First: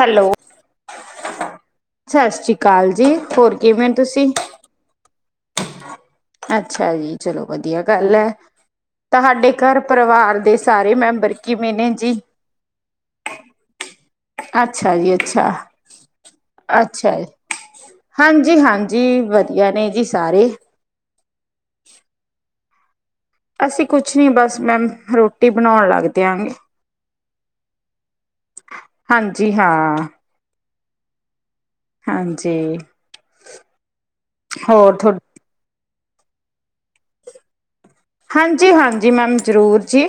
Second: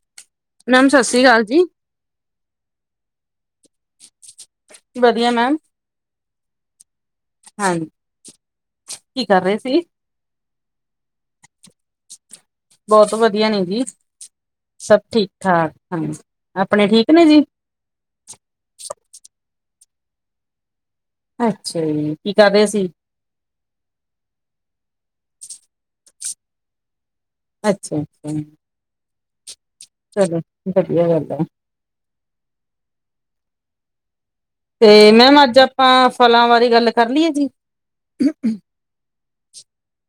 Hello ma'am Sat Sri ਅਕਾਲ ਜੀ ਸਤਿ ਸ੍ਰੀ ਅਕਾਲ ਜੀ ਹੋਰ? ਕਿਵੇਂ ਹੋ ਤੁਸੀਂ? ਵਧੀਆ ਮੈਮ ਅੱਛਾ ਜੀ ਚਲੋ ਵਧੀਆ ਹਾਂਜੀ ਗੱਲ ਹੈ ਕੀ ਕਰ ਤੁਹਾਡੇ ਰਹੇ ਸੀ ਘਰ ਪਰਿਵਾਰ ਦੇ ਸਾਰੇ ਮੈਂਬਰ ਕਿਵੇਂ ਨੇ ਜੀ ਬਹੁਤ ਵਧੀਆ ਨੇ ਜੀ ਅੱਛਾ ਸਭ ਜੀ ਠੀਕ ਅੱਛਾ ਠਾਕ ਹਾਂਜੀ ਆਪਣੇ ਠੀਕ ਅੱਛਾ ਨੇ ਜੀ ਹਾਂਜੀ ਹਾਂਜੀ ਵਧੀਆ ਨੇ ਜੀ ਸਾਰੇ ਅੱਛਾ ਜੀ ਕੀ ਕਰਦੇ ਸੀ। ਅਸੀਂ ਕੁਛ ਨੀ ਬਸ ਮੈਮ ਰੋਟੀ ਬਣਾਉਣ ਲੱਗ ਦੇ ਆ ਗੇ ਅੱਛਾ। ਅੱਛਾ ਹਾਂਜੀ। ਹਾਂ। ਚਲੋ ਵਧੀਆ ਗੱਲ ਆ। ਹਾਂਜੀ। ਹੋਰ ਥੋ ਤੇ ਮੈਮ ਅੱਜ ਆਪਾਂ ਫਲਾਂ ਬਾਰੇ ਗੱਲ ਕਰ ਲਈਏ ਜੀ। ਹਾਂਜੀ ਹਾਂਜੀ ਮੈਮ। ਜ਼ਰੂਰ ਜੀ।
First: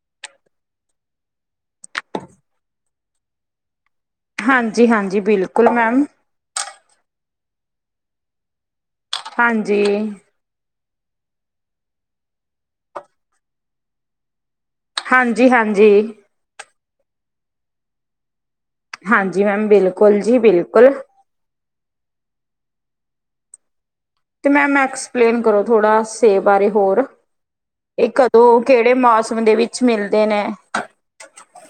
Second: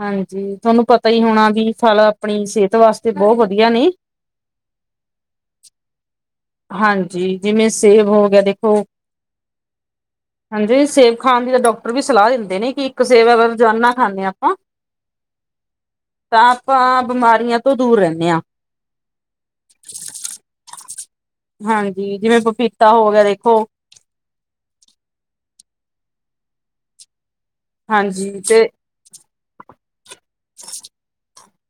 ਹਾਂਜੀ ਤੁਹਾਨੂੰ ਪਤਾ ਹੀ ਹੋਣਾ ਵੀ ਫਲ ਆਪਣੀ ਸਿਹਤ ਵਾਸਤੇ ਬਹੁਤ ਵਧੀਆ ਨੇ ਹਾਂਜੀ ਹਾਂਜੀ ਬਿਲਕੁਲ ਮੈਮ। ਹਾਂਜੀ ਜਿਵੇਂ ਸੇਬ ਹੋ ਗਿਆ ਦੇਖੋ। ਹਾਂਜੀ। ਸੇਬ ਖਾਣ ਦੀ ਤਾਂ ਡਾਕਟਰ ਵੀ ਸਲਾਹ ਦਿੰਦੇ ਨੇ ਕਿ ਇੱਕ ਸੇਬ ਅਗ ਰੋਜ਼ਾਨਾ ਖਾਂਦੇ ਹਾਂ ਆਪਾਂ। ਹਾਂਜੀ ਹਾਂਜੀ। ਤਾਂ ਆਪਾਂ ਬਿਮਾਰੀਆਂ ਤੋਂ ਦੂਰ ਰਹਿੰਦੇ ਹਾਂ। ਹਾਂਜੀ ਮੈਮ ਬਿਲਕੁਲ ਜੀ ਬਿਲਕੁਲ। ਹਾਂਜੀ ਜਿਵੇਂ ਪਪੀਤਾ ਹੋ ਗਿਆ ਦੇਖੋ ਤੇ ਮੈਮ ਐਕਸਪਲੇਨ ਕਰੋ ਥੋੜ੍ਹਾ ਸੇਬ ਬਾਰੇ ਹੋਰ ਇਹ ਹਾਂਜੀ ਕਦੋਂ ਤੇ ਕਿਹੜੇ ਮਾਸ? ਵਿੱਚ ਮਿਲ ਦੇ ਨੇ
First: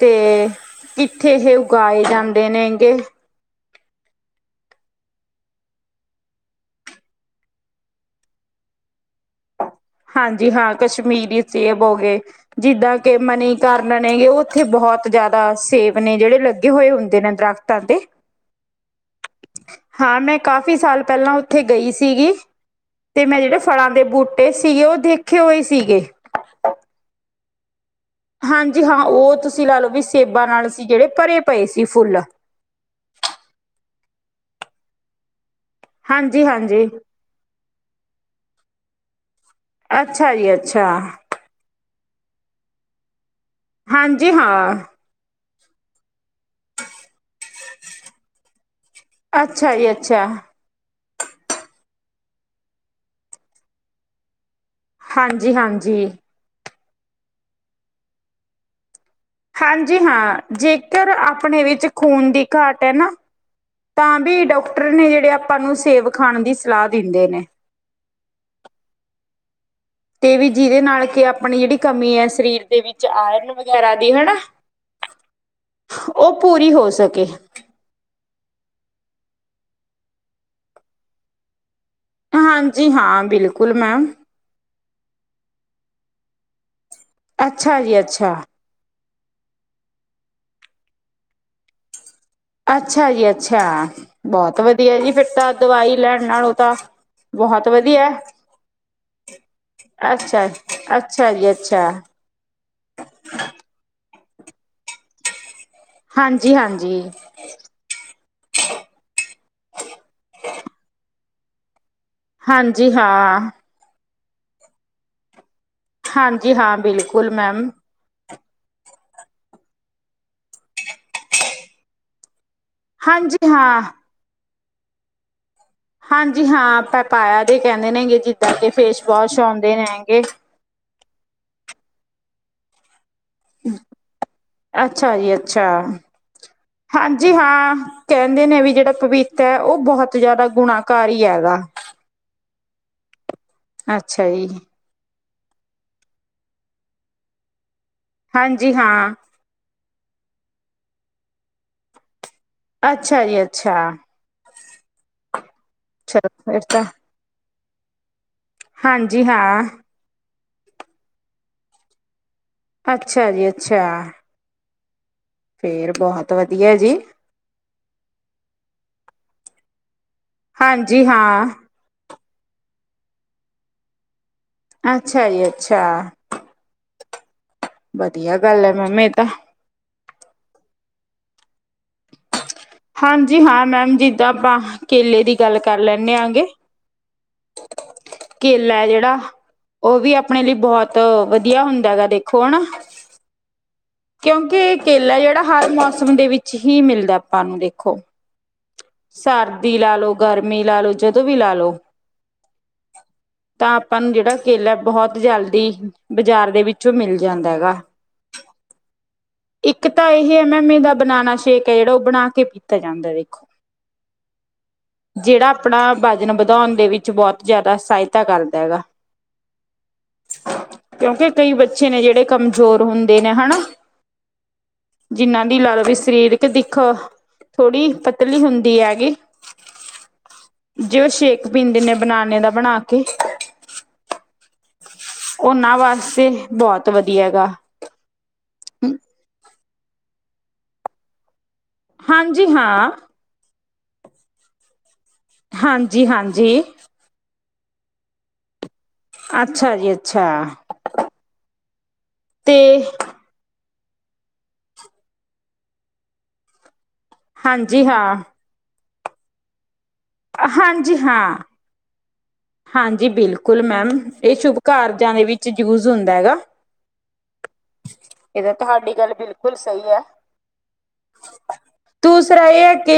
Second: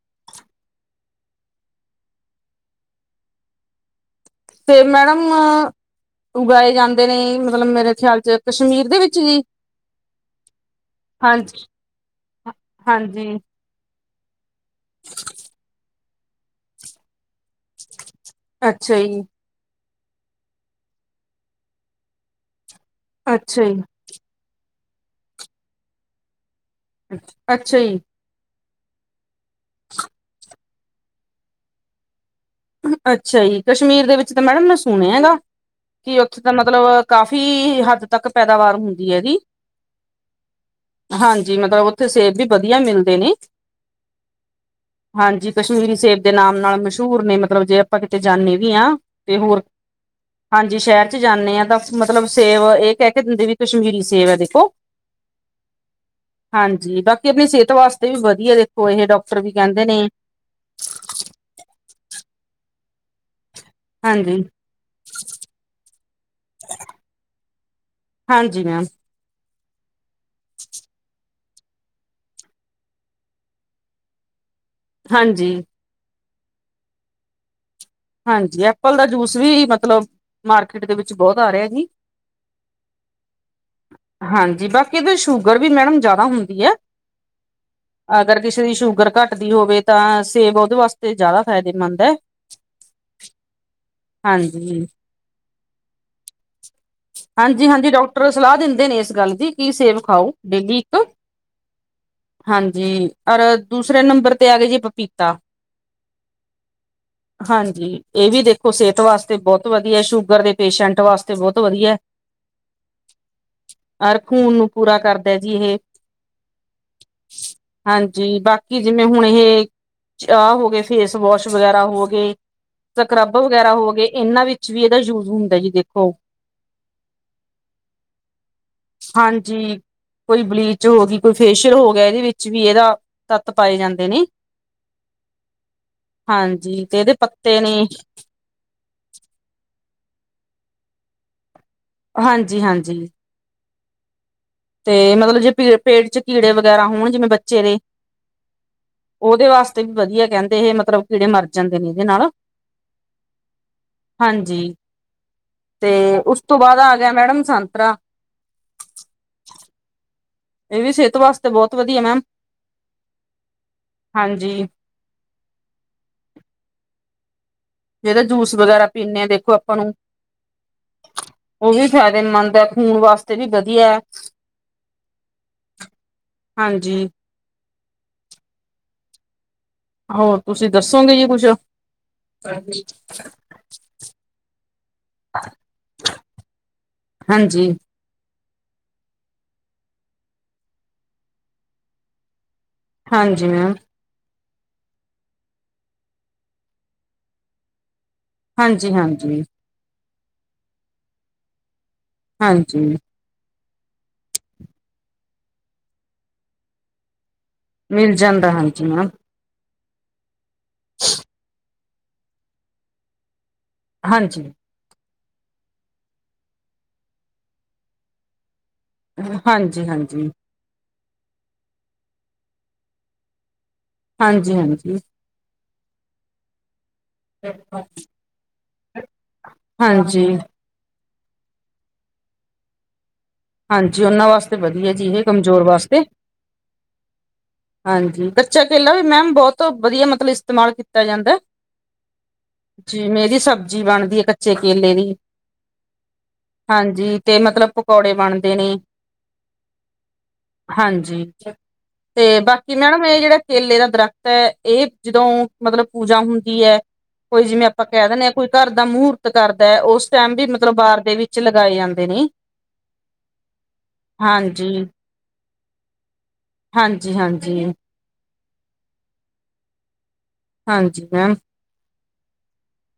ਤੇ ਕਿੱਥੇ ਇਹ ਉਗਾਏ ਜਾਂਦੇ ਨੇਗੇ। ਤੇ ਮੈਡਮ ਉਗਾਏ ਜਾਂਦੇ ਨੇ ਮਤਲਬ ਮੇਰੇ ਖਿਆਲ ਚ ਕਸ਼ਮੀਰ ਦੇ ਵਿੱਚ ਜੀ ਹਾਂਜੀ ਹਾਂ ਕਸ਼ਮੀਰੀ ਹਾਂਜੀ ਸੇਬ ਹੋ ਗਏ ਜਿੱਦਾਂ ਕਿ ਹਾਂਜੀ ਮਨੀ ਕਰਨ ਨੇ ਗੇ ਉਹ ਇੱਥੇ ਬਹੁਤ ਜਿਆਦਾ ਸੇ ਬ ਨੇ ਜਿਹੜੇ ਲੱਗੇ ਹੋਏ ਹੁੰਦੇ ਨੇ। ਦਰਖਤਾਂ ਤੇ ਅੱਛਾ ਜੀ। ਹਾਂ ਮੈਂ ਕਾਫੀ ਸਾਲ ਪਹਿਲਾਂ ਉੱਥੇ ਗਈ ਸੀਗੀ ਤੇ ਮੈਂ ਜਿਹੜੇ ਅੱਛਾ ਜੀ ਫਲਾਂ ਦੇ ਬੂਟੇ ਸੀ ਉਹ ਦੇਖੇ ਹੋਏ ਸੀਗੇ ਅੱਛਾ ਜੀ। ਹਾਂਜੀ ਹਾਂ ਉਹ ਤੁਸੀਂ ਲਾ ਲਓ ਵੀ ਸੇਬਾਂ ਨਾਲ ਸੀ ਜਿਹੜੇ ਭਰੇ ਪਏ ਸੀ ਫੁੱਲ ਅੱਛਾ ਜੀ। ਕਸ਼ਮੀਰ ਦੇ ਵਿੱਚ ਤਾਂ ਮੈਡਮ ਨੇ ਸੁਣਿਆ ਹੈਗਾ। ਕਿ ਉੱਥੇ ਹਾਂਜੀ ਤਾਂ ਮਤਲਬ ਹਾਂਜੀ ਕਾਫ਼ੀ ਹੱਦ ਤੱਕ ਪੈਦਾਵਾਰ ਹੁੰਦੀ। ਇਹ ਦੀ ਅੱਛਾ ਜੀ ਅੱਛਾ। ਮਤਲਬ ਉੱਥੇ ਸੇਬ ਵੀ ਵਧੀਆ ਮਿਲਦੇ ਨੇ ਹਾਂਜੀ ਹਾਂ। ਹਾਂਜੀ ਕਸ਼ਮੀਰੀ ਸੇਬ ਦੇ ਨਾਮ ਨਾਲ ਮਸ਼ਹੂਰ ਨੇ ਮਤਲਬ ਜੇ ਆਪਾਂ ਕਿਤੇ ਜਾਂਦੇ ਵੀ ਆ। ਤੇ ਹੋਰ ਅੱਛਾ ਜੀ ਅੱਛਾ ਹਾਂਜੀ ਸ਼ਹਿਰ ਚ ਜਾਂਦੇ ਹਾਂ ਤਾਂ ਮਤਲਬ ਸੇਬ ਇਹ ਕਹਿ ਕੇ ਦਿੰਦੇ ਵੀ ਕਸ਼ਮੀਰੀ ਸੇਬ ਐ ਦੇਖੋ ਹਾਂਜੀ-ਹਾਂਜੀ। ਹਾਂਜੀ ਬਾਕੀ ਆਪਣੀ ਸਿਹਤ ਵਾਸਤੇ ਵੀ ਵਧੀਆ ਦੇਖੋ ਇਹ ਡਾਕ ਹਾਂਜੀ ਹਾਂ ਜੇਕਰ ਆਪਣੇ ਵਿੱਚ ਖੂਨ ਦੀ ਘਾਟ ਹੈ ਨਾ ਤਾਂ ਹਾਂਜੀ ਵੀ ਡਾਕਟਰ ਨੇ ਜਿਹੜੇ ਆਪਾਂ ਨੂੰ ਸੇਵ ਖਾਣ ਦੀ ਸਲਾਹ ਦਿੰਦੇ ਨੇ। ਹਾਂਜੀ ਮੈਮ ਤੇ ਵੀ ਜਿਹਦੇ ਨਾਲ ਕਿ ਆਪਣੀ ਜਿਹੜੀ ਕਮੀ ਹੈ ਸਰੀਰ ਦੇ ਵਿੱਚ ਆਇਰਨ ਵਗੈਰਾ ਦੀ ਹੈਨਾ। ਹਾਂਜੀ। ਉਹ ਪੂਰੀ ਹੋ ਸਕੇ। ਹਾਂਜੀ ਐਪਲ ਦਾ ਜੂਸ ਵੀ ਮਤਲਬ ਮਾਰਕੀਟ ਦੇ ਵਿੱਚ ਬਹੁਤ ਆ ਰਿਹਾ ਜੀ। ਹਾਂਜੀ ਹਾਂ ਬਿਲਕੁਲ ਮੈਮ। ਕਿਤੇ ਸ਼ੂਗਰ ਵੀ ਮੈਡਮ ਜਿਆਦਾ ਹੁੰਦੀ ਏ। ਅੱਛਾ ਜੀ ਅੱਛਾ ਅਗਰ ਕਿਸੇ ਦੀ ਸ਼ੂਗਰ ਘੱਟ ਟੀ ਹੋਵੇ ਤਾਂ ਸੇਬ ਉਹਦੇ ਵਾਸਤੇ ਜ਼ਿਆਦਾ ਫਾਇਦੇਮੰਦ ਹੈ। ਅੱਛਾ ਜੀ ਅੱਛਾ, ਬਹੁਤ ਹਾਂਜੀ ਵਧੀਆ ਜੀ ਫਿਰ ਤਾਂ ਦਵਾਈ ਲੈਣ ਨਾਲੋਂ ਤਾਂ ਹਾਂਜੀ ਬਹੁਤ ਹਾਂਜੀ ਵਧੀਆ ਡਾਕਟਰ ਸਲਾਹ ਦਿੰਦੇ ਨੇ ਇਸ ਗੱਲ ਦੀ ਕਿ ਸੇਬ ਖਾਓ ਡੇਲੀ ਇੱਕ ਅੱਛਾ-ਅੱਛਾ ਜੀ ਅੱਛਾ। ਹਾਂਜੀ ਔਰ ਦੂਸਰੇ ਨੰਬਰ ਤੇ ਆ ਗਏ ਜੇ ਪਪੀਤਾ। ਹਾਂਜੀ-ਹਾਂਜੀ। ਹਾਂਜੀ ਇਹ ਵੀ ਦੇਖੋ ਸਿਹਤ ਵਾਸਤੇ ਬਹੁਤ ਵਧੀਆ ਸ਼ੂਗਰ ਦੇ ਪੇਸ਼ੈਂਟ ਵਾਸਤੇ ਬਹੁਤ ਵਧੀਆ ਏ। ਹਾਂਜੀ ਹਾਂ ਅਰ ਖੂਨ ਨੂੰ ਪੂਰਾ ਕਰਦੇ ਹਾਂਜੀ ਹਾਂ ਬਿਲਕੁਲ ਮੈਮ ਜੀ ਜਿਵੇਂ ਹੁਣ ਇਹ ਚਾਹ ਹੋ ਗਏ ਫੇਸ ਵਾਸ਼ ਵਗੈਰਾ ਹੋ ਗਏ ਸਕਰੱਬ ਹਾਂਜੀ ਵਗੈਰਾ ਹਾਂ ਹੋ ਗਏ ਇਹਨਾਂ ਵਿੱਚ ਵੀ ਇਹਦਾ ਯੂਜ ਹੁੰਦਾ ਜੀ ਦੇਖੋ ਹਾਂਜੀ ਹਾਂ ਪ ਪਾਇਆ ਦੇ ਕਹਿੰਦੇ ਨੇ ਹੈਗੇ ਜਿੱਦਾਂ ਕਿ ਫੇਸ ਵਾਸ਼ ਆਉਂਦੇ ਹਾਂਜੀ ਨੇ ਹੈਗੇ ਕੋਈ ਬਲੀਚ ਹੋ ਗਈ ਕੋਈ ਫੇਸ਼ੀਅਲ ਹੋ ਗਿਆ ਇਹਦੇ ਵਿੱਚ ਵੀ ਇਹਦਾ ਤੱਤ ਪਾਏ ਜਾਂਦੇ ਨੇ ਅੱਛਾ ਜੀ ਅੱਛਾ ਹਾਂਜੀ। ਤੇ ਇਹਦੇ ਹਾਂਜੀ ਪੱਤੇ ਹਾਂ ਨੇ ਕਹਿੰਦੇ ਨੇ ਵੀ ਜਿਹੜਾ ਪਪੀਤਾ ਹੈ ਉਹ ਉਹ ਬਹੁਤ ਜਿਆਦਾ ਗੁਣਾਕਾਰੀ ਹੈਗਾ। ਜੀ ਹਾਂਜੀ। ਅੱਛਾ। ਜੀ ਤੇ ਮਤਲਬ ਜੇ ਪੇਟ ਚ ਕੀੜੇ ਵਗੈਰਾ ਹੋਣ ਜਿਵੇਂ ਬੱਚੇ ਦੇ ਹਾਂਜੀ ਹਾਂ ਉਹਦੇ ਵਾਸਤੇ ਵੀ ਵਧੀਆ। ਕਹਿੰਦੇ ਇਹ ਮਤਲਬ ਕੀੜੇ ਮਰ ਜਾਂਦੇ ਨੇ ਇਹਦੇ ਨਾਲ ਅੱਛਾ ਜੀ ਅੱਛਾ ਹਾਂਜੀ ਤੇ ਚਲੋ ਉਸ ਤੋਂ ਫਿਰ ਬਾਅਦ ਤਾਂ ਆ ਗਿਆ ਮੈਡਮ ਸੰਤਰਾ ਹਾਂਜੀ ਹਾਂ। ਇਹ ਵੀ ਸਿਹਤ ਵਾਸਤੇ ਬਹੁਤ ਵਧੀਆ ਮੈਮ। ਅੱਛਾ ਜੀ ਅੱਛਾ। ਹਾਂਜੀ ਫੇਰ ਬਹੁਤ ਵਧੀਆ ਜੀ। ਜਿਹਦਾ ਜੂਸ ਵਗੈਰਾ ਪੀਂਦੇ ਆ ਦੇਖੋ ਆਪਾਂ ਨੂੰ ਹਾਂਜੀ ਹਾਂ ਉਹ ਵੀ ਖ ਮੰਨਦ ਹੈ ਖੂਨ ਵਾਸਤੇ ਵੀ ਵਧੀਆ ਹੈ। ਅੱਛਾ ਜੀ ਅੱਛਾ ਹਾਂਜੀ ਵਧੀਆ ਗੱਲ ਹੈ ਮ ਮ [inaudible] ਹੋਰ ਤੁਸੀਂ ਦੱਸੋਗੇ ਜੀ ਕੁਛ? ਹਾਂਜੀ ਹਾਂਜੀ ਹਾਂ ਮੈਮ ਜਿੱਦਾਂ ਆਪਾਂ ਕੇਲੇ ਦੀ ਗੱਲ ਕਰ ਲੈਂਦੇ ਆ ਗੇ। ਹਾਂਜੀ ਕੇਲਾ ਆ ਜਿਹੜਾ ਉਹ ਵੀ ਆਪਣੇ ਲਈ ਬਹੁਤ ਵਧੀਆ ਹੁੰਦਾ ਹੈ ਗਾ ਦੇਖੋ ਹੈ ਨਾ। ਹਾਂਜੀ ਮੈਮ ਕਿਉਂਕਿ ਕੇਲਾ ਜਿਹੜਾ ਹਰ ਮੌਸਮ ਦੇ ਵਿੱਚ ਹੀ ਮਿਲਦਾ ਆਪਾਂ ਨੂੰ ਦੇਖੋ ਹਾਂਜੀ ਹਾਂਜੀ ਸਰਦੀ ਲਾ ਲਓ। ਗਰਮੀ ਲਾ ਲਉ ਜਦੋਂ ਵੀ ਲਾ ਲੋ। ਹਾਂਜੀ। ਤਾਂ ਆਪਾਂ ਨੂੰ ਜਿਹੜਾ ਕੇਲਾ ਬਹੁਤ ਜਲਦੀ ਬਾਜ਼ਾਰ ਦੇ ਵਿੱਚੋਂ ਮਿਲਦਾ। ਮਿਲ ਜਾਂਦਾ ਹੈਂਜੀ ਮ ਇੱਕ ਤਾਂ ਇਹੀ ਹੈ ਮੈਂ ਮਮੀ ਦਾ ਬਨਾਣਾ ਸ਼ੇਕ ਜਿਹੜਾ ਉਹ ਬਣਾ ਕੇ, ਪੀਤਾ ਜਾਂਦਾ ਦੇਖੋ ਹਾਂਜੀ। ਜਿਹੜਾ ਆਪਣਾ ਬਜਨ ਵਧਾਉਣ ਦੇ ਵਿੱਚ, ਬਹੁਤ ਜ਼ਿਆਦਾ ਸਹਾਇਤਾ ਕਰਦਾ ਹੈਗਾ। ਹਾਂਜੀ ਹਾਂਜੀ ਕਿਉਂਕਿ, ਕਈ ਬੱਚੇ ਨੇ, ਜਿਹੜੇ ਕਮਜ਼ੋਰ ਹੁੰਦੇ ਨੇ ਹਨਾ ਹਾਂਜੀ -ਹਾਂਜੀ। ਜਿਨਾਂ ਦੀ ਲਾ ਲਓ ਵੀ ਸਰੀਰਕ ਦਿੱਖ ਅ ਕਲੀ ਹੁੰਦੀ ਹੈਗੀ, ਜੇ ਉਹ ਸ਼ੇਕ ਪੀਂਦੇ ਨੇ ਬਨਾਨੇ ਦਾ ਬਣਾ ਕੇ ਹਾਂਜੀ, ਉਹਨਾਂ ਵਾਸਤੇ ਵਧ ਜੀ ਕਮਜ਼ੋਰ ਉਹਨਾਂ ਵਾਸਤੇ, ਬਹੁਤ ਵਧੀਆ ਹੈਗਾ। ਹਾਂਜੀ ਬੱਚਾ ਕੇਲਾ ਵੀ ਮੈਮ ਬਹੁਤ ਸਭ ਤੋਂ, ਵਧੀਆ ਮਤਲਬ ਇਸਤੇਮਾਲ ਕੀਤਾ ਜਾਂਦੈ ਹਾਂਜੀ- ਹਾਂ। ਸਬਜ਼ੀ ਬਣਦੀ ਹੈ, ਕੱਚੇ ਕੇਲੇ ਦੀ। ਹਾਂਜੀ-ਹਾਂਜੀ। ਹਾਂਜੀ ਤੇ ਮਤਲਬ ਪਕੌੜੇ ਬਣਦੇ ਨੇ ਅੱਛਾ ਜੀ, ਅੱਛਾ‌। ਹਾਂਜੀ ਤੇ, ਬਾਕੀ ਮੈਡਮ ਇਹ ਜਿਹੜਾ ਕੇਲੇ ਦਾ ਦਰੱਖਤ ਹੈ, ਇਹ ਜਦੋਂ ਮਤਲਬ ਪੂਜਾ ਹੁੰਦੀ ਹੈ ਕੋਈ ਜਿਵੇਂ ਆਪਾਂ ਕਹਿ ਦਿੰਨੇ ਹਾਂ, ਕੋਈ ਘਰ ਦਾ ਮੁਹੂਰਤ ਕਰਦਾ ਹੈ, ਉਸ ਦਾ ਟਾਈਮ ਵੀ ਮਤਲਬ ਹਾਂਜੀ ਬਾਰ ਦੇ ਵਿੱਚ ਲਗਾਏ ਜਾਂਦੇ ਨੇ। ਜੀ ਬਿਲਕੁਲ ਮੈਮ, ਇਹ ਸ਼ੁਭ ਕਾਰਜਾਂ ਦੇ ਵਿੱਚ ਚ ਯੂਜ ਹੁੰਦਾ ਹੈਗਾ। ਹਾਂਜੀ-ਹਾਂਜੀ। ਇਹ ਤਾਂ, ਤੁਹਾਡੀ ਗੱਲ ਬਿਲਕੁਲ ਸਹੀ ਹੈ। ਹਾਂਜੀ ਮੈਮ ਦੂਸਰਾ ਇਹ ਏ ਕੇ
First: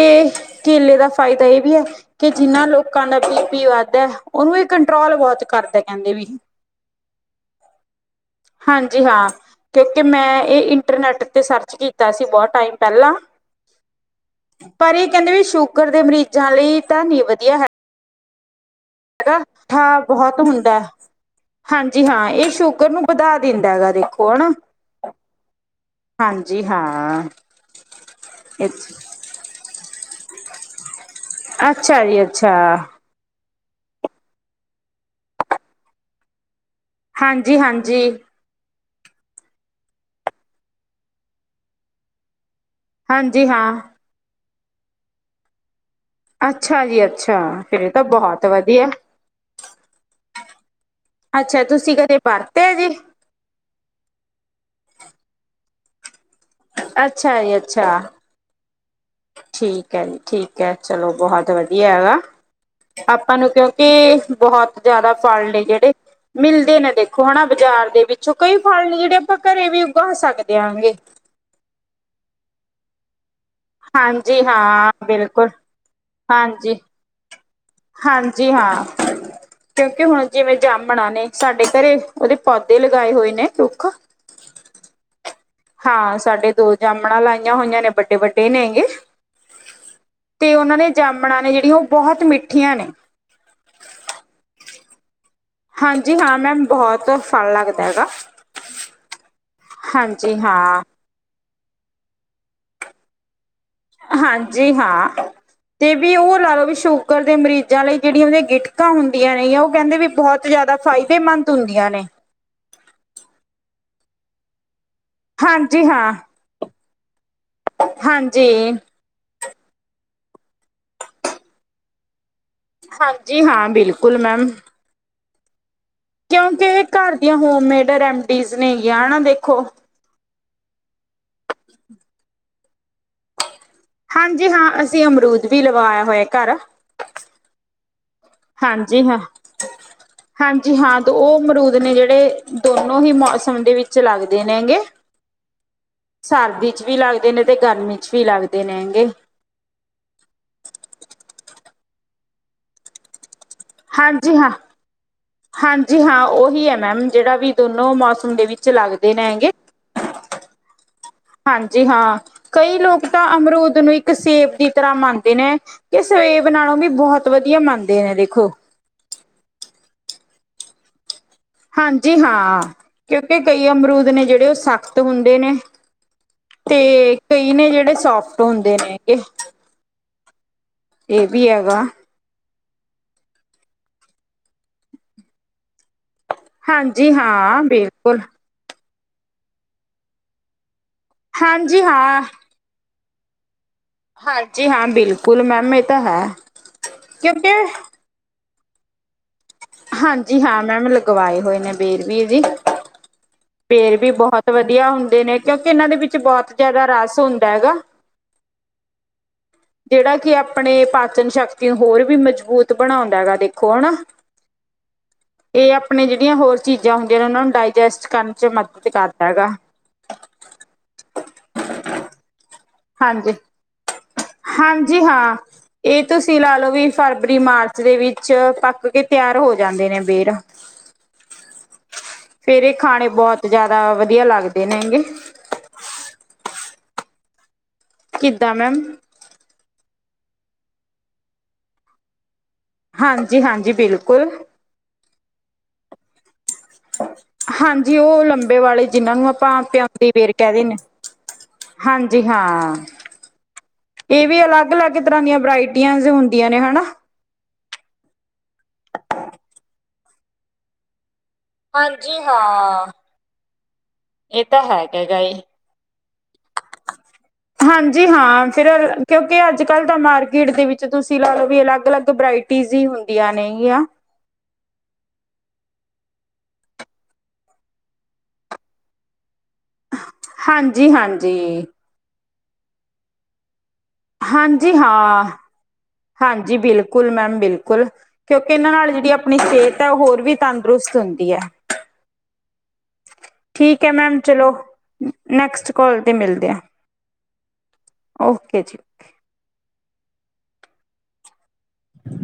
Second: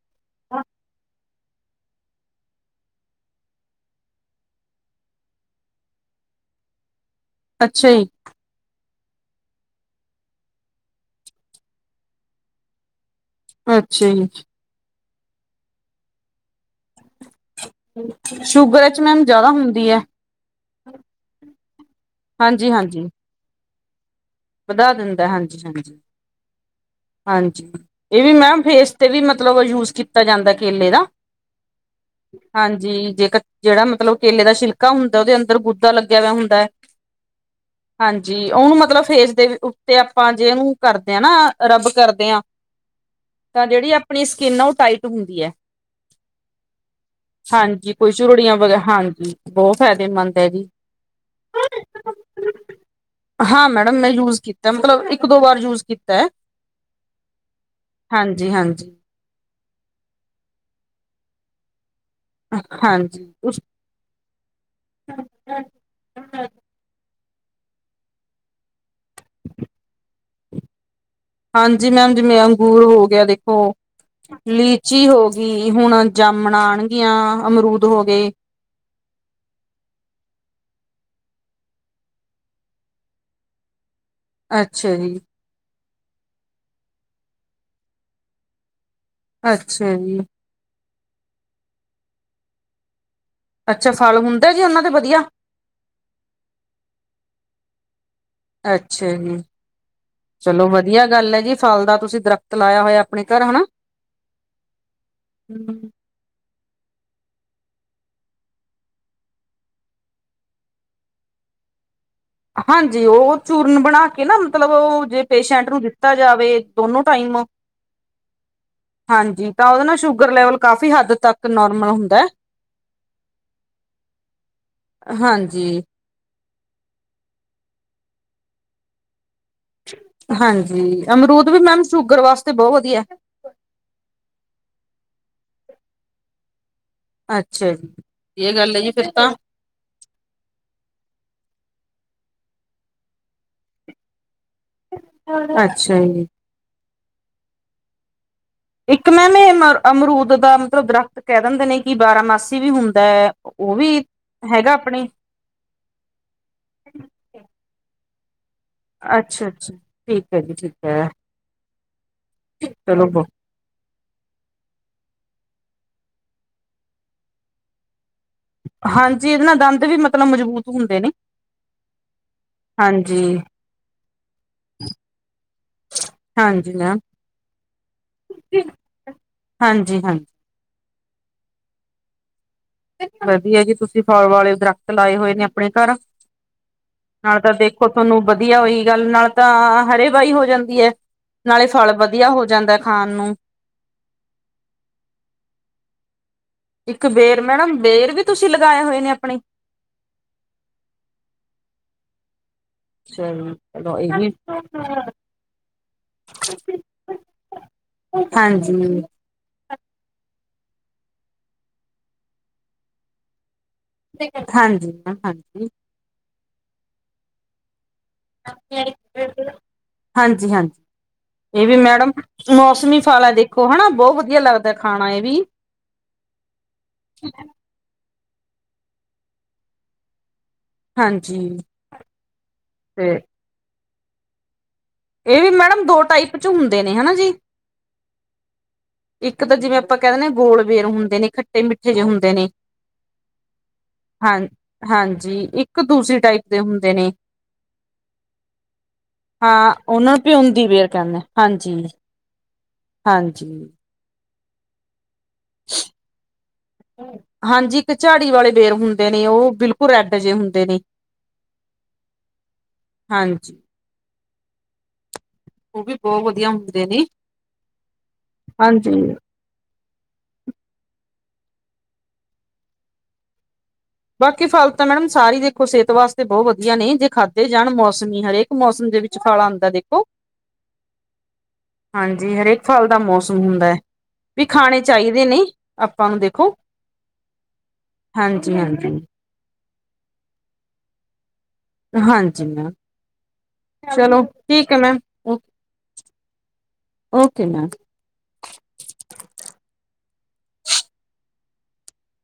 ਕੇਲੇ ਦਾ ਫਾਇਦਾ ਇਹ ਵੀ ਐ ਕਿ ਜਿੰਨਾ ਲੋਕਾਂ ਦਾ ਬੀਪੀ ਵੱਧਦਾ, ਉਹਨੂੰ ਇਹ ਕੰਟਰੋਲ ਬਹੁਤ ਕਰਦਾ ਕਹਿੰਦੇ ਵੀ। ਅੱਛਾ ਜੀ। ਹਾਂਜੀ- ਹਾਂ। ਕਿਉਂਕਿ 'ਮੈਂ'ਇਹ ਇੰਟਰਨੈਟ ਤੇ ਸਰਚ ਕੀਤਾ ਸੀ, ਬਹੁਤ ਟਾਈਮ ਪਹਿਲਾਂ ਅੱਛਾ ਜੀ-ਅੱਛਾ ਪਰ ਇਹ ਕਹਿੰਦੇ ਵੀ ਸ਼ੂਗਰ ਦੇ ਮਰੀਜ਼ਾਂ ਲਈ ਤਾਂ ਨੀ ਵਧੀਆ ਹੈ। [inaudible] ਮੈਮ ਹਾਂ ਜ਼ਿਆਦਾ ਹੁੰਦੀ ਹੈ ਮਿੱਠਾ ਬਹੁਤ ਹੁੰਦਾ ਹਾਂਜੀ ਹਾਂ ਇਹ ਹਾਂਜੀ ਸ਼ੁਗਰ ਨੂੰ ਹਾਂਜੀ ਵਧਾ ਦਿੰਦਾ ਹੈਗਾ। ਦੇਖੋ ਹਨਾ ਵਧਾ ਦਿੰਦਾ ਹਾਂਜੀ-ਹਾਂਜੀ ਹਾਂਜੀ ਹਾਂ ਹਾਂਜੀ ਇਹ ਵੀ ਮੈ ਫੇਸ ਤੇ ਵੀ ਮਤਲਬ ਯੂ ਕੀਤਾ ਜਾਂਦਾ ਕੇਲੇ ਦਾ- ਅੱਛਾ ਜੀ ਅੱਛਾ। ਹਾਂਜੀ ਜੇ ਜਿਹੜਾ ਮਤਲਬ ਕੇਲੇ ਦਾ ਸ਼ਛਿਲਕਾ ਹੁੰਦਾ ਉਹਦੇ ਅੰਦਰ ਗੁੱਦਾ ਲੱਗਿਆ ਹੋਇਆ ਹੁੰਦਾ। ਹਾਂਜੀ-ਹਾਂਜੀ। ਮਤਲ ਫੇਸ ਦੇ ਉੱਤੇ ਆਪਾਂ ਜੇ ਉਹਨੂੰ ਕਰਦੇ ਹਾਂ ਨਾ ਰੱਬ ਕਰਦੇ ਹਾਂ। ਹਾਂਜੀ ਤਾਂ ਹਾਂ ਜਿਹੜੀ ਆਪਣੀ ਕਿੰਨਾ ਟਾਈਟ ਹੁੰਦੀ ਹੈ। ਅੱਛਾ ਜੀ ਅੱਛਾ ਫਿਰ ਹਾਂਜੀ ਤਾਂ ਕੋਈ ਬਹੁਤ ਝੁਰੜੀਆਂ ਵਗ ਵਧੀਆ ਹਾਂਜੀ ਬਹੁਤ ਫਾਇਦੇਮੰਦ ਹੈ ਜੀ ਅੱਛਾ ਤੁਸੀਂ ਕਦੇ ਬਰਤੇ ਐ ਜੀ। ਹਾਂ ਮੈਡਮ ਮੈਂ ਯੂਜ ਕੀਤਾ ਮਤਲਬ ਇੱਕ ਦੋ ਵਾਰ ਯੂਜ ਕੀਤਾ ਅ। ਅੱਛਾ ਜੀ ਅੱਛਾ। ਹਾਂਜੀ। ਠੀਕ ਹੈ ਜੀ ਠੀਕ ਹੈ ਚਲੋ ਬਹੁਤ ਵਧੀਆ ਹੈਗਾ। ਹਾਂਜੀ ਆਪਾਂ ਨੂੰ ਉਸ ਕਿਉਂਕਿ ਬਹੁਤ ਜ਼ਿਆਦਾ ਫਲ ਨੇ ਜਿਹੜੇ ਮਿਲਦੇ ਨੇ ਦੇਖ ਓਨਾ ਬਾਜ਼ਾਰ ਦੇ ਵਿੱਚੋਂ ਕੋਈ ਫਲ ਨੀ ਦੇਖੋ ਘਰੇ ਵੀ ਉਗੋ ਹਸਾਂਗੇ। [unintelligible] ਹਾਂਜੀ ਮੈਮ ਜਿਵੇਂ ਅੰਗੂਰ ਹੋ ਗਿਆ ਦੇਖ ਹੋ ਹਾਂਜੀ ਹਾਂ ਲੀਚੀ ਹੋ ਬਿਲਕੁਲ ਗਈ ਹੁਣ ਜਾਮਣਾ ਹਾਂਜੀ ਆਣਗੀਆਂ। ਹਾਂਜੀ ਹਾਂ ਕਿਉਂਕਿ ਹੁਣ ਜਿਵੇਂ ਜਾਮ ਬਣਾ ਨੇ ਸਾਡੇ ਘਰੇ ਉਹਦੇ ਪੌਦੇ ਲਗਾਏ ਹੋਏ ਨੇ ਰੁੱਖ ਅੱਛਾ ਜੀ। ਹਾਂ ਸਾਡੇ ਦੋ ਜਾਮਣਾ ਲਾਈਆਂ ਹੋਈਆਂ ਨੇ ਵੱਡੇ-ਵੱਡੇ ਨੇ ਹੈਗੇ। ਅੱਛਾ ਜੀ ਤੇ ਉਹਨਾਂ ਨੇ ਜਾਮਣਾਂ ਨੇ ਜਿਹੜੀਆਂ ਉਹ ਬਹੁਤ ਮਿੱਠੀਆਂ ਨੇ। ਅੱਛਾ ਫਲ ਹੁੰਦਾ ਜੀ ਉਹਨਾਂ ਦੇ ਵਧੀਆ ਹਾਂਜੀ ਹਾਂ ਮੈਮ ਬਹੁਤ ਫਲ ਲੱਗਦਾ ਹੈਗਾ ਅੱਛਾ ਜੀ ਹਾਂਜੀ ਹਾਂ। ਤਲਾਇਆ ਹੋਇਆ ਆਪਣੇ ਘਰ ਹਨਾ। ਹਾਂਜੀ ਹਾਂ ਹਮ ਤੇ ਵੀ ਉਹ ਲਾ ਲਓ ਵੀ। ਸ਼ੂਗਰ ਦੇ ਮਰੀਜ਼ਾਂ ਲਈ ਜਿਹੜੀਆਂ ਉਹਦੀਆਂ ਗਿਟਕਾਂ ਹੁੰਦੀਆਂ ਨੇ ਉਹ ਕਹਿੰਦੇ ਵੀ ਬਹੁਤ ਜ਼ਿਆਦਾ ਫਾਇਦੇਮੰਦ ਹੁੰਦੀਆਂ ਨੇ। ਹਾਂਜੀ ਉਹ ਚੂਰਨ ਬਣਾ ਕੇ ਨਾ ਮਤਲਬ ਉਹ ਜੇ ਪੇਸ਼ੈਂਟ ਨੂੰ ਹਾਂਜੀ ਹਾਂ ਦਿੱਤਾ ਜਾਵੇ। ਦੋਨੋ ਟਾਈਮ ਹਾਂਜੀ। ਹਾਂਜੀ ਤਾਂ ਉਹਦੇ ਨਾਲ ਸ਼ੂਗਰ ਲੈਵਲ ਕਾਫੀ ਹੱਦ ਤੱਕ ਨੋਰਮਲ ਹੁੰਦਾ ਹੈ। ਹਾਂਜੀ ਹਾਂ ਬਿਲਕੁਲ ਮੈਮ। ਹਾਂਜੀ। ਕਿਉਂਕਿ ਇਹ ਘਰ ਦੀਆਂ ਹੋਮੇਡ ਰੈਮਡੀਜ਼ ਨੇ ਗੀਆਂ ਹਨਾ ਦੇ। ਹਾਂਜੀ। ਅਮਰੂਦ ਮੈਮ ਸ਼ੂਗਰ ਵਾਸਤੇ ਬਹੁਤ ਵਧੀਆ ਹਾਂਜੀ ਹਾਂ ਅਸੀਂ ਅਮਰੂਦ ਵੀ ਲਵਾਇਆ ਹੋਇਆ ਘਰ ਅੱਛਾ ਜੀ। ਇਹ ਗੱਲ ਹੈ ਜੀ ਹਾਂਜੀ ਫਿਰ ਹਾਂ ਤਾਂ ਹਾਂਜੀ ਹਾਂ ਤੇ ਉਹ ਮਰੂਦ ਨੇ ਜਿਹੜੇ ਦੋਨੋ ਹੀ ਮੌਸਮ ਦੇ ਵਿੱਚ ਲੱਗ ਦੇ ਨੇ ਗੇ ਅੱਛਾ ਜੀ ਸਰਦੀ ਚ ਵੀ ਲੱਗਦੇ ਨੇ ਤੇ ਗਰਮੀ ਚ ਵੀ ਲੱਗਦੇ ਨੇਗੇ ਇੱਕ ਮੈਮ ਇਹ ਅਮਰੂਦ ਦਾ ਮਤਲਬ ਦਰਖਤ ਕਹਿ ਦਿੰਦੇ ਨੇ ਕਿ ਬਾਰਾਮਾਸੀ ਵੀ ਹੁੰਦਾ ਹੈ। ਉਹ ਵੀ ਹਾਂਜੀ ਹਾਂ ਹੈਗਾ ਆਪਣੇ ਹਾਂਜੀ ਹਾਂ। ਉਹੀ ਹੈ ਮੈਮ ਜਿਹੜਾ ਵੀ ਦੋਨੋ ਮੌਸਮ ਦੇ ਵਿੱਚ ਲੱਗਦੇ ਨੇ ਅੱਛਾ, ਹੈਗੇ ਅੱਛਾ ਠੀਕ ਹੈ ਜੀ। ਠੀਕ ਹੈ। ਹਾਂਜੀ ਹਾਂ। ਕਈ ਚਲੋ ਲੋਕ ਬ ਤਾਂ ਅਮਰੂਦ ਨੂੰ ਇੱਕ ਸੇਬ ਦੀ ਤਰ੍ਹਾਂ ਮੰਨਦੇ ਨੇ ਕਿ ਸੇਬ ਨਾਲੇ ਵੀ ਬਹੁਤ ਵਧੀਆ ਮੰਨਦੇ ਨੇ ਦੇਖੋ ਹਾਂਜੀ। ਜੀ ਇਹਦੇ ਨਾਲ ਦੰਦ ਵੀ ਮਤਲਬ ਮਜ਼ਬੂਤ ਹੁੰਦੇ ਨੇ ਹਾਂਜੀ ਹਾਂ ਹਾਂਜੀ ਕਿਉਂਕਿ ਕਈ ਅਮਰੂਦ ਨੇ ਜਿਹੜੇ ਉਹ ਸਖਤ ਹੁੰਦੇ ਨੇ ਹਾਂਜੀ ਤੇ ਮੈਮ ਕਈ ਨੇ ਜਿਹੜੇ ਸੋਫਟ ਹੁੰਦੇ ਨੇ ਹੈਗੇ ਹਾਂਜੀ ਹਾਂਜੀ ਇਹ ਵੀ ਹੈਗਾਾ। ਵਧੀਆ ਜੀ ਤੁਸੀਂ ਫਲ ਵਾਲੇ ਦਰਖਤ ਲਾਏ ਹੋਏ ਨੇ ਆਪਣੇ ਘਰ ਹਾਂਜੀ ਨਾਲ ਤਾਂ ਹਾਂ ਦੇਖੋ ਬਿਲਕੁਲ ਤੁਹਾਨੂੰ ਵਧੀਆ ਹੋਈ ਗੱਲ ਨਾਲੇ ਤਾਂ ਹਰੇ ਬਾਈ ਹੋ ਜਾਂਦੀ ਹੈ। ਨਾਲੇ ਹਾਂਜੀ ਫਲ ਹਾਂ ਵਧੀਆ ਹੋ ਜਾਂਦਾ ਖਾਣ ਨੂੰ ਹਾਂਜੀ ਹਾਂ। ਬਿਲਕੁਲ ਮੈਮ ਇਹ ਤਾਂ ਹੈ। ਇੱਕ ਬੇਰ ਕਿਉਂਕਿ ਮੈਡਮ ਬੇਰ ਵੀ ਤੁਸੀ ਲਗਾਏ ਹੋਏ ਨੇ ਆਪਣੇ ਹਾਂਜੀ ਹਾਂ ਮੈਮ ਲਗਵਾਏ ਹੋਏ ਨੇ ਬੇਰ ਵੀ ਜੀ। ਚਲੋ ਬੇਰ ਚਲੋ ਵੀ ਇਹ ਬੋਹਤ ਵਧੀਆ ਹੁੰਦੇ ਨੇ ਕਿਉਂਕਿ ਏਨਾਂ ਦੇ ਵਿੱਚ ਬੋਤ ਜੈਦਾ ਰਾਸ਼ ਹੁੰਦਾ ਹੈਗਾ। ਹਾਂਜੀ। ਜਿਹੜਾ ਕਿ ਆਪਣੇ ਪਾਚਨ ਸ਼ਕਤੀ ਨੂੰ ਹੋਰ ਵੀ ਮਜ਼ਬੂਤ ਬਣਾਉਂਦਾ ਹੈਗਾ ਦੇ [inaudible] ਹਾਂਜੀ ਮੈਮ ਏ ਹਾਂਜੀ, ਆਪਨੇ ਜਿਹੜੀਆਂ ਹੋਰ ਚੀਜ਼ਾਂ ਹੁੰਦੀਆਂ ਨੇ ਉਨਾਂ ਨੂੰ ਡਾਇਜੈਸਟ ਕਰਨ ਚ ਮਦਦ ਕਰਦਾ ਹੈਗਾ [unintelligible] ਹਾਂਜੀ, ਹਾਂਜੀ ਏਹ ਵੀ ਮੈਡਮ ਮੌਸਮੀ ਫਲ ਹੈ ਹਾਂਜੀ, ਦੇਖੋ ਹਨਾ ਬਹੁਤ ਵਧੀਆ ਲੱਗਦਾ ਹਾਂਜੀ ਖਾਣਾ ਇਹ ਹਾਂ ਵੀ। ਏਹ ਤੁਸੀ ਲਾ ਲੋ ਵੀ ਫਰਵਰੀ, ਮਾਰਚ ਦੇ ਵੀ। ਵਿੱਚ ਪੱਕ ਕੇ ਤਿਆਰ ਹੋ ਜਾਂਦੇ ਨੇ ਬੇਰ। ਹਾਂਜੀ ਫੇਰ ਏ ਖਾਣੇ ਬੋਤ [inaudible] [inaudible] ਵਧੀਆ ਲਾਗ ਏਵੀ ਮੈਡਮ ਦੋ ਟਾਈਪ ਹੂਨ [inaudible] ਹਨਾ ਜੀ। ਕਿਦਾਂ ਮੈਮ? ਇੱਕ ਤਾ ਜਿਵੇ ਆਪਾ ਕੈਦੇਨੇ ਆਂ ਗੋਲ ਵੇਰ ਹੁੰਦੇ ਨੇ ਖੱਟੇ-ਮਿੱਠੇ ਜਿਹੇ ਹੁੰਦੇ ਨੇ। ਹਾਂਜੀ, ਹਾਂਜੀ ਬਿਲਕੁਲ ਹਾਂ ਹਾਂਜੀ [inaudible] ਦੂਸਰੀ ਟਾਈਪ ਦੇ ਹੁੰਦੇ ਨੇ ਹਾਂਜੀ ਓਹ ਲੰਬੇ ਵਾਲੇ ਜਿਹਨਾਂ ਨੂੰ ਆਪਾ ਹਾਂ ਪਿਆਂਦੀ ਉਹਨਾਂ ਨੂੰ ਵੇਰ ਕਹਿ ਪਿਉਂਦੀ ਦੇਨੇ, ਬੇਰ ਕਹਿੰਦੇ ਹਾਂਜੀ ਹਾਂ ਹਾਂਜੀ। ਏ ਵੀ ਲਾਗ, ਲਾਗ [inaudible] ਵਰਾਇਟੀਆਂ ਹੁੰਦੀਆਂ ਨੇ ਹਨਾ। ਹਾਂਜੀ ਇੱਕ ਝਾੜੀ ਵਾਲੇ ਬੇਰ ਹੁੰਦੇ ਨੇ ਓਹ ਬਿਲਕੁਲ ਰੈਡ ਜੇਹੇ ਹੁੰਦੇ ਨੇ। ਹਾਂਜੀ ਹਾਂ। ਹਾਂਜੀ। ਏ ਤਾ ਹੈਗਾ ਗਾਏ। ਉਹ ਵੀ ਬਹੁਤ ਵਧੀਆ ਹੁੰਦੇ ਨੇ ਹਾਂਜੀ ਹਾਂ ਫਿਰ ਹਾਂਜੀ। ਕਿਉਂਕਿ ਅੱਜ-ਕੱਲ ਤਾ ਮਾਰਕੀਟ ਦੇ ਵਿੱਚ ਤੁਸੀ ਲਾ ਲੋ ਵੀ ਅਲੱਗ, ਅਲੱਗ ਬਰਾਇਟੀਜ਼ ਹੀ ਹੁੰਦੀਆਂ ਨੇ [inaudible] ਬਾਕੀ ਫ਼ਲ ਤਾ ਮੈਡਮ ਸਾਰੀ ਦੇਖੋ ਸੇਹਤ ਵਾਸਤੇ ਬੋ ਵਧੀਆ ਨੇ ਜੇ ਖਾਧੇ ਜਾਨ ਮੌਸਮੀ ਹਰੇਕ ਮੌਸਮ ਦੇ ਵਿੱਚ ਫਲ ਆ ਹਾਂਜੀ, ਹਾਂਜੀ। ਜੇ ਹਰੇਕ ਫਲ ਦਾ ਮੌਸਮ ਹੁੰਦਾ ਏ। ਵੀ ਹਾਂਜੀ ਖਾਣੇ ਚਾਹੀਦੇ ਹਾਂ ਨੇ ਅਪ ਹਾਂਜੀ ਬਿਲਕੁਲ ਮੈਮ ਬਿਲਕੁਲ, ਕਿਉਂਕਿ ਹਾਂਜੀ ਏਨਾ ਨਾਲ [inaudible] ਹਾਂਜੀ ਜੇਹੜੀ ਆਪਨੀ ਸੇਤ ਐ ਓ ਹੋਰ ਤਾੰਦਰੁਸਤ ਹੁੰਦੀ ਐ। ਹਾਂਜੀ ਮੈਮ ਠੀਕ ਹੈ ਮੈਮ ਚਲੋ ਠੀਕ ਹੈ ਮੈਮ ਨੈਕਸਟ ਕਾਲ ਤੇ ਮਿਲਦੇ ਆ। Okay ma'am. ਓਕੇ ਜੀ ਹੂੰ।